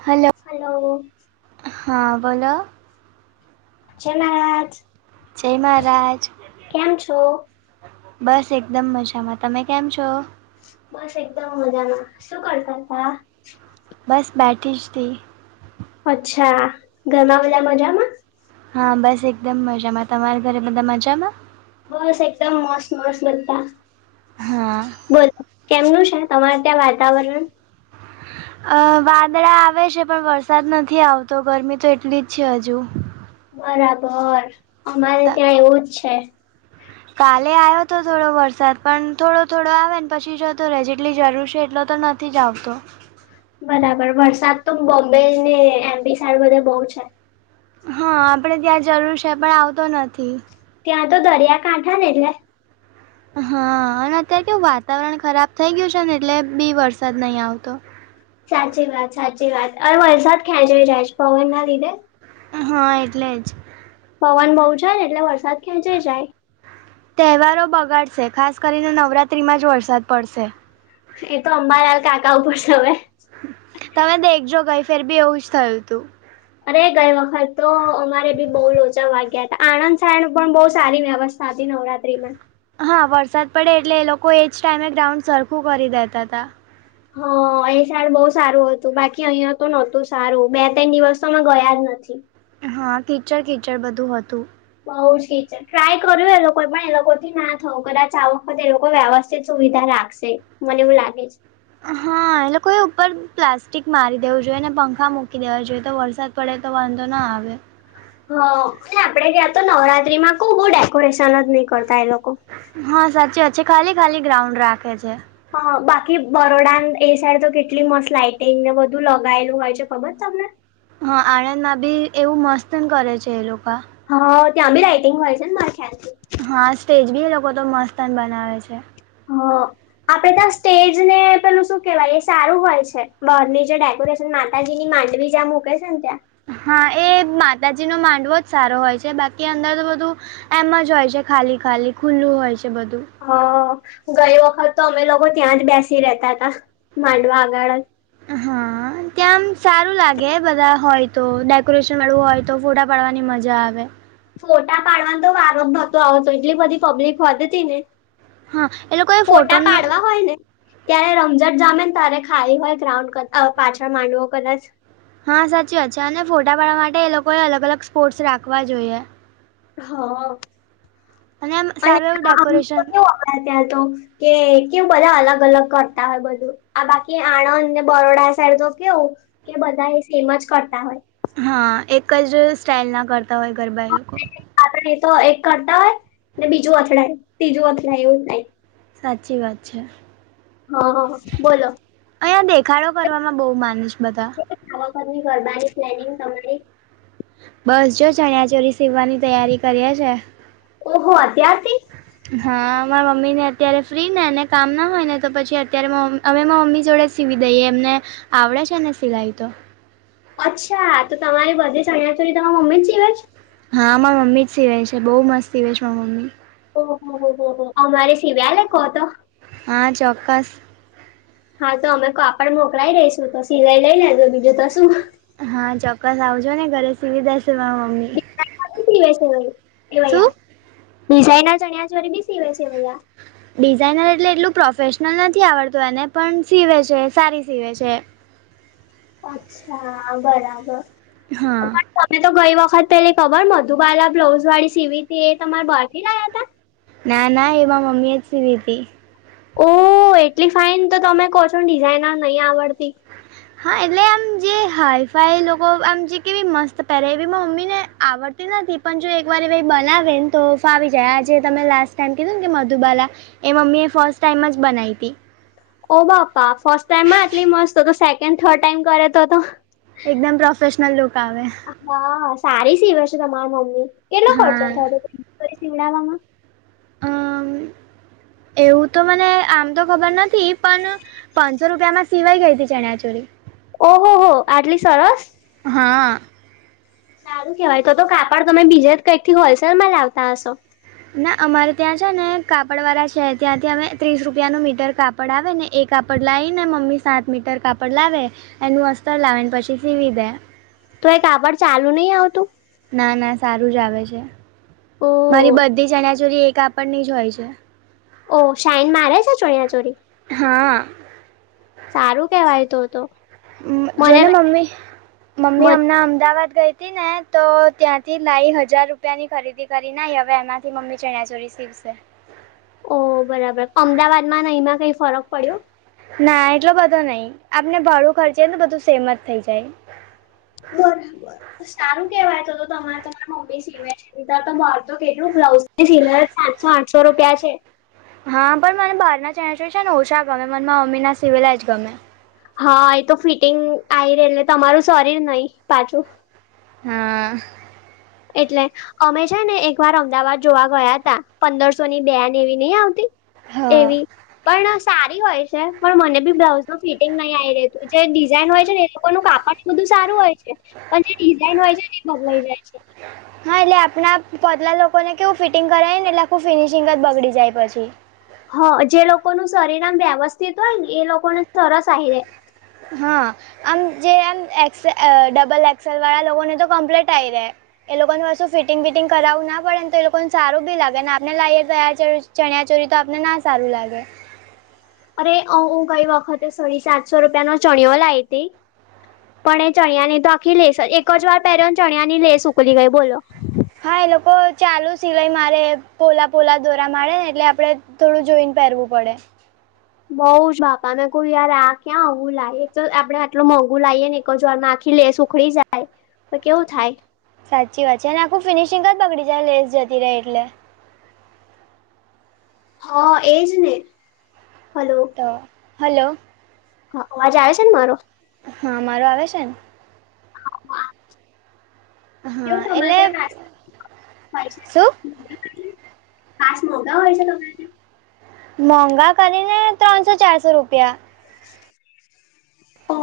હાલો. હાલો. હા બોલો. જય મહારાજ! જય મહારાજ કેમ છો? બસ એકદમ મજામાં, તમે કેમ છો? બસ એકદમ મજામાં, શું કરતા હતા? બસ બેઠીજ તી. અચ્છા ઘરમાં બધા મજામાં? હા બસ એકદમ મજામાં, તમારા ઘરે બધા મજામાં? બસ એકદમ મસ્ત મસ્ત બધા, હા બોલો કેમનું છે, તમાર ત્યાં વાતાવરણ? અ વાદળ આવે છે, પણ વરસાદ નથી આવતો, ગરમી તો એટલી જ છે હજુ. બરાબર અમારે ત- ત્યાં એવું જ છે. કાલે આવ્યો તો થોડો વરસાદ પણ થોડો થોડો આવે ને પછી જતો રહે જેટલી જરૂર છે એટલો તો નથી નથી જ જાવ તો બરાબર વરસાદ બોમ્બે ને એમપી સાઇડ તો બધે બહુ છે હા આપણેે ત્યાં જરૂર છે પણ આવતો નથી. ત્યાં તો દરિયાકાઠા ને એટલે હા અને અત્યારે કેવું વાતાવરણ ખરાબ થઈ ગયું છે ને એટલે બી વરસાદ નહીં આવતો સાચી વાત સાચી વાત અ વરસાદ ખેંચાઈ જાય છે પવન ના લીધે હા એટલે જ પવન બહુ જાય ને એટલે વરસાદ ખેંચાઈ જાય. તહેવારો બગાડશે ખાસ કરીને નવરાત્રિમાં જ વરસાદ પડશે. એ તો અંબાલાલ કાકા ઉપર છે હવે તમે દેખજો ગઈ ફેર બી એવું જ થયું હતું. અરે ગઈ વખત તો અમારે બી બહુ લોચા વાગ્યા હતા આણંદ સાયણ પણ બહુ સારી વ્યવસ્થા સાદી નવરાત્રી માં હા વરસાદ પડે એટલે એ લોકો એજ ટાઈમે ગ્રાઉન્ડ સરખું કરી દેતા હતા. હ અહીં સાઈડ બહુ સારું હતું બાકી અહીયાં તો નહોતું સારું બે ત્રણ દિવસ તો મે ગયા જ નથી. હા ટીચર કીચર બધું હતું. માઉ સી ને ટ્રાય કર્યું એ લોકો પણ એ લોકોથી ના થવું આ વખત લોકો વ્યવસ્થિત સુવિધા રાખશે. મને એઉ લાગે છે. હા એટ લોકોએ ઉપર પ્લાસ્ટિક મારી દેવું જોઈએ ને પંખા મૂકી દેવા જોઈએ તો વરસાદ પડે તો વાંધો ના આવે હ અને આપડે ગયાં તો નવરાત્રી માં કો બહુ ડેકોરેશન જ નહી કરતા એ લોકો હા સાચી વાત છે ખાલી ખાલી ગ્રાઉન્ડ રાખે છે. હ બાકી બરોડા એ સાઈડ તો કેટલી મસ લાઈટને બધું લગાયેલું હોય છે ખબર તમને હા આણંદ માં બી એવું મસ્ત કરે છે એ લોકો હા ત્યાં બી રાઈટિંગ હોય છે ને મારા ખ્યાલથી હા સ્ટેજ બી એ લોકો તો મસ્ત બનાવે છે. હ આપડે ત્યાં સ્ટેજ ને પેલું શું કેવાય એ સારું હોય છે બરની જે ડેકોરેશન માતાજી ની માંડવી જ્યાં મૂકે છે ને ત્યાં હા એ માતાજી નો માંડવો જ સારો હોય છે બાકી અંદર તો બધું એમ જ હોય છે ખાલી ખાલી ખુલ્લું હોય છે બધું હ ગઈ વખત તો અમે લોકો ત્યાં જ બેસી રેતા હતા માંડવા આગળ જ હા ત્યાંમ સારું લાગે બધા હોય તો ડેકોરેશન વાળું હોય તો ફોટા પાડવાની મજા આવે. ફોટા પાડવાનો તો વારો નતો આવતો એટલી બધી પબ્લિક હોતી તિ ને હા એ લોકો એ ફોટા ફોટોનું પાડવા હોય ને ત્યારે રમઝટ જામેને તારે ખાઈ હોય ગ્રાઉન્ડ પાછળ માનડવો કદાચ હા સાચી વાત છે અને ફોટા પાડવા માટે એ લોકોએ અલગ અલગ સ્પોર્ટ્સ રાખવા જોઈએ. હા. અને એમ સારું એવું ડેકોરેશન બાર જાય તો કે કેવું બધા અલગ અલગ કરતા હોય બધું આ બાકી આણંદને બરોડા સાઈડ તો કેવું કે બધા એ સેમ જ કરતા હોય હા એક જ સ્ટાઇલ ના કરતા હોય ગરબા એ લોકો આપણે અય તો એક કરતા હોય ને બીજું અથડાય ત્રીજું અથડાય એવું થાય. સાચી વાત છે. હા હા બોલો અહીયા દેખાડો કરવામાં બહુ માનેશ બધા. આ વખત ની ગરબાની પ્લેનિંગ તમારી બસ જો ચણિયા ચોલી સીવવાની તૈયારી કરીએ છે. ઓહો અત્યારથી? હા, માર મમ્મીને અત્યારે ફ્રી ને એને કામ ના હોય ને તો પછી અત્યારે મોમ અમે મા મમ્મી જોડેજ સીવી દઈએ એમને આવડે છે ને સિલાઈ તો. અચ્છા તો તમારી બધી ચણ્યા ચોલી તમા મમ્મી સીવેછ? હા મારા મમ્મી જ સીવે છે બઉુ મસ્ત સિવે છે મારા મમ્મી. ઓ હો હો હો અમારે સિવ્યાલે કો તો? હા ચોક્કસ. હા તો અમે કાપડ મોકલાઈ દેઈશું તો સિલાઈ લઈ લેજો બીજું તો શું. હા ચોક્કસ આવજો ને ઘરે સીવી દેશું માર મમ [unintelligible] શું એવાયા ડિઝાઇનર ચણિયા ચોલી બી સીવે છે એવયા. ડિઝાઇનર એટલે એટલું પ્રોફેશનલ નથી આવડતું એને પણ સીવે છે સારી સીવે છે. અચ્છા બરાબર. હા તમે તો ગઈ વખત પેલી ખબર મધુબાલા બ્લાઉઝ વાળી સીવી તી એ તમાર બહાર થી લાયા તા? ના ના એ માં મમ્મી એ જ સીવીતી. ઓહ એટલી ફાઈન તો તમે કહો છો ને ડિઝાઇનર નહી આવડતી. હા એટલે આમ જે હાઈ ફાઈ લોકો આમ જે કેવી મસ્ત પહેરે એવી માં મમ્મીને આવડ તી નથી પણ જો એક વાર એ વય બનાવે ને તો ફાવી જાય આજે તમે લાસ્ટ ટાઈમ કીધું ને કે મધુબાલા એ મમ્મી એ ફર્સ્ટ ટાઈમ જ બનાઈ તી. ઓ બાપા ફર્સ્ટ ટાઈમમાં આટલી મસ્ત તો તો સેકન્ડ થર્ડ ટાઈમ કરે તો તો એકદમ પ્રોફેશનલ લુક આવે. હા સારી સીવે છે તમારા મમ્મી કેટલો ખર્ચો હા થયો હતો [unintelligible] સીવડાવવામાં? અમ એવું તો મને આમ તો ખબર નથી પણ પાંચસો રૂપિયામાં સિવાય ગઈ હતી ચણ્યા ચોરી. ઓ હો હો આટલી સરસ? હા. સારું કેવાય તો તો કાપડ તમે બીજે જ કંઈક થી હોલસેલ માં લાવતા હશો. ના અમારે ત્યાં છે ને કાપડ વાળા છે ત્યાંથી અમે ત્રીસ રૂપિયા નું મીટર કા પડ આવે ને એ કાપડ લાવીને મમ્મી સાત મીટર કાપડ લાવે એનું અસ્તર લાવેને પછી સીવી દે. તો એ કાપડ ચાલુ નહી આવતું? ના ના સારું જ આવે છે ઓ મારી બધી જ ચણિયા ચોરી એ કાપડ ની જ હોય છે. ઓ શાઇન મારે છે ચણિયા ચોરી? હા. સારું કેવાય તો તો. જો મને ને મમ્મી મમ્મી મને હમણાં અમદાવાદ ગઈ તી ને તો ત્યાંથી લાઈ હજાર રૂપિયાની ખરીદી કરી ના હવે એમાંથી મમ્મી ચણચોરી સીવશે. ઓ બરાબર અમદાવાદમાં ને અઈમાં કઈ ફરક પડ્યો? ના એટલો બધો નઈ આપને ભાડું ખર્ચીએ ને તો બધું સેમ અજ થઈ જાય. બરાબર સારું કેવાય તો-તો તમારે તમારા મમ્મી સીમે છે તો તો કેટલું બ્લાઉઝની સિલાઈ સાતસો-આઠસો રૂપિયા છે! હા પણ મને બહારના' ચણાયા-ચોલી' છે ને ઓછા ગમે મને મારા મમ્મીના સિવેલા જ ગમે. હા એ તો ફિટિંગ આવી રે એટલે તમારું શરીર નહી પાછું. હા એટલે અમે છે ને એક વાર અમદાવાદ જોવા ગયા હતા પંદરસો ની બે ને એવી નહ આવતી. હા એવી પણ સારી હોય છે પણ મને બી બ્લાઉઝ ન ફિટિંગ નહીં આવી રતું જે ડિઝાઇન હોય છે ને એ લોકોનું કાપડ બધું સારું હોય છે પણ જે ડિઝાઇન હોય છે એ બગલાઈ જાય છે. હા એટલે આપણા પતલા લોકોને કેવું ફિટિંગ કરાવીને એટલે આખું ફિનિશિંગ જ બગડી જાય પછી. હ જે લોકોનું શરીર આમ વ્યવસ્થિત હોય ને એ સરસ આઈ રે... ! હા આમ જે એમ એક્સે, ડબલ એક્સેલ વાળા લોકોને તો કમ્પ્લેટ આવી રહે. એ લોકોને પાછું ફિટિંગ-ફિટિંગ કરાવવું ના પડે તો એ લોકોને સારું ભી લાગે ને આપને લાઈ તો ચણિયા-ચોરી તો આપનને ના સારું લાગે. અરે હું ગઈ વખતે સાડી સાતસો રૂપિયાનો ચણયો લાવી હતી. પણ એ ચણિયાની તો આખી લેસ એક જ વાર પહેર્યૉ ચણિયા ની લેસ નીકળી ગઈ બોલો હા એ લોકો ચાલુ સિલાઈ મારે પોલા-પોલા દોરા મારે ને એટલે આપણે થોડું જોઈને પહેરવું પડે. બઉ જ બાપા મેં કવ યાર આ ક્યાં આવું લાય એક તો આપડે આટલું મોંઘું લાવએને એક જ વારમાં લેસ ઉખડી જાય તો કેવું થાય. સાચી વાત છે અને આખું ફિનિશિંગ જ બગડી જાય લેસ જતી રહે એટલે હા એજ ને હલો! હ હાલો! ! હા અવાજ આવે છે ને મારો? હા મારો આવે છે ને? હ આવે છે. કેવું હા તમારે એટલે ત્યાં પાસ કેવું થાય છે? શું પાસ મોગા હોય છે તમારે ત્યાં? મોંઘા કરીને ત્રણસો-ચારસો રૂપિયા ઓ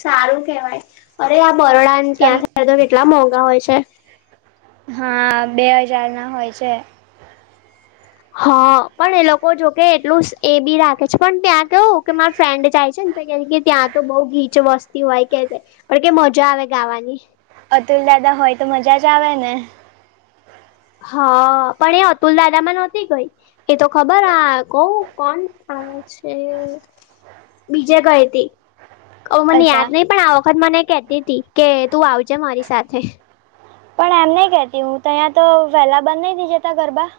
સારું કેહેવાય અરે આ બરોડા તમ ત્યાં તો કેટલા મોંઘા હોય છે. હા બે હજારના હોય છે. હા પણ એ લોકો જોકે એટલું એ બી રાખે છે પણ ત્યાં કેવું કે મારે ફ્રેન્ડ જાય છે ને તો કે ત્યાં તો બઉ ગીચ વસ્તી હોય કે પણ કે મજા આવે ગાવાની 'અતુલદાદા' હોય તો મજા જ આવે ને! હ પણ એ 'અતુલદાદા'માં નહોતી ગઈ. એ તો ખબર આ કોવ કોણ આવે છે? બીજે ગઈ તી મને અચ્છા યાદ નહી પણ આ વખત મને કેહતી હતી કે તું આવજે મારી સાથે પણ એમ નહી કેતી હું તો અહીંયા તો વહેલા બંધ નહી થય જતા ગરબા! !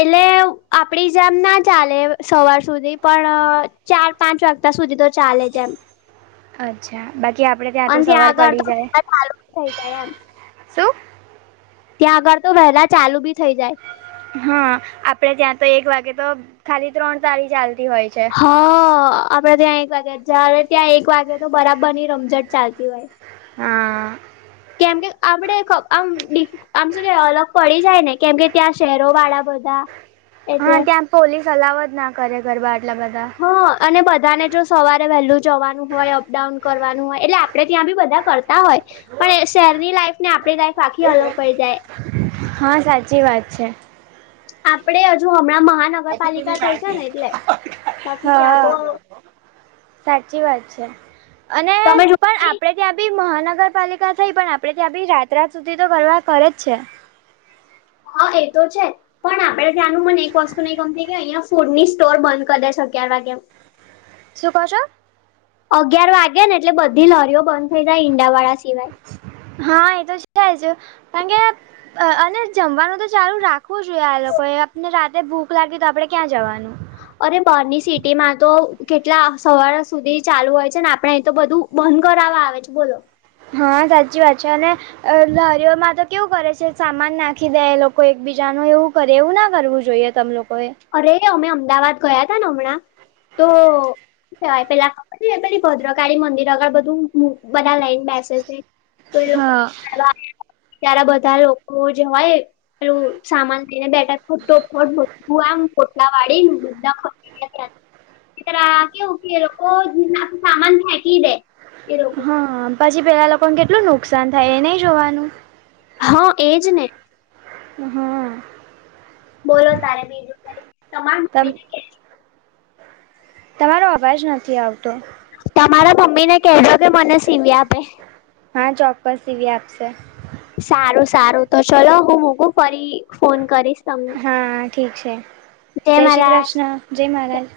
એટલે એટલે આપડી જેમ ના ચાલે સવાર સુધી પણ ચાર-પાંચ વાગતા સુધી તો ચાલે એમ હ અચ્છા બાકી આપણે ત્યાં તો સવાર આગળ પડી તો જાય વહેલા ચાલુ થઈ જાય એમ શું ત્યાં આગળ તો વહેલા ચાલુ બી થઇ જાય હા આપડે ત્યાં તો એક વાગે તો ખાલી ત્રણ તારી ચાલતી હોય છે. હા આપડે ત્યાં એક વાગ્યા જ્યારે ત્યાં એક વાગે તો બરાબર ની રમઝટ ચાલતી હોય. હા આ. કેમ કે આપડે આમ ડી આમ સુું કે અલગ પડી જાય ને કેમ કે ત્યાં શહેરો વાળા બધા એટલે હા ત્યાં પોલીસ અલાવ જ ના કરે ગરબા આટલા બધા હ અને બધાને જો સવારે વહેલું જવાનું હોય અપડાઉન કરવાનું હોય એટલે આપડે ત્યાં બી બધા કરતા તા હોય પણ શહેરની લાઈફ ને આપણી લાઈફ આખી અલગ પડી જાય. હા સાચી વાત છે. આપડે હજુ હમણાં મહાનગરપાલિકા થઈ છે ને એટલે બાકી ત્યાં હા તો સાચી વાત છે અને તમે જો પણ આપ આપડે ત્યાં બી મહાનગરપાલિકા થઈ પણ આપડણે ત્યાં બી રાત રાત સુધી તો ગરબા કરે જ છે. હા એ તો છે. પણ આપણે ત્યાંનું મને એક વસ્તુ નહી ગમતી કે અહિયા ફૂડ ની સ્ટોર બંધ કરી દે છે અગ્યાર વાગે શું કો છો. અગિયાર વાગ્યા ને એટલે બધી લોરીઓ બંધ થઇ જાય ઈંડાવાળા સિવાય. હા એ તો છે જ કારણ કે અને જમવાનું તો ચાલુ રાખવું જોઈએ આ લોકોએ આપને રાતે ભૂખ લાગી તો આપણેે ક્યાં જવાનું અરે બર્ની સિટી માં તો કેટલા સવાર સુધી ચાલુ હોય છે ને આપડે એ તો બધું બંધ કરવા આવે છે બોલો. હા સાચી વાત છે અને અ લારીઓમાં તો કેવું કરે છે સામાન નાખી દે એ લોકો એકબીજાનું એવું કરે એવું ના કરવું જોઈએ. તમ લોકોએ અરે અમે અમદાવાદ ગયા તા ને હમણાં તો ય પેલાબ પે ભદ્રકાળી મંદિર આગર બધું બધા લઈને બેસે છે. તો એ લોકો હા ત્યારે બધા લોકો જે હોય પેલું તો સામાન લઈને બેઠા [unintelligible] હું આમ કોટલા વાડી બધા ખ ત્યાં એ તરા કેવું કે લોકોના સામાન ફેકી દે. એ લોકો હા પછી પેલા લોકોને કેટલું નુકસાન થાય એ નહી જોવાનું. હા એજ ને. હમ્મ. બોલો તારે બીજું કઈ તમાન તમ બીજી છે. તમારો અવાજ નથી આવતો. તમારા મમ્મી ને કહેજો કે મને સીવી આપે. હા ચોક્કસ સીવી આપશે. સારું સારું તો ચલો હું મુકું ફરી ફોન કરીશ. તમને હા ઠીક છે જય શ્રી કૃષ્ણ જય મહારાજ.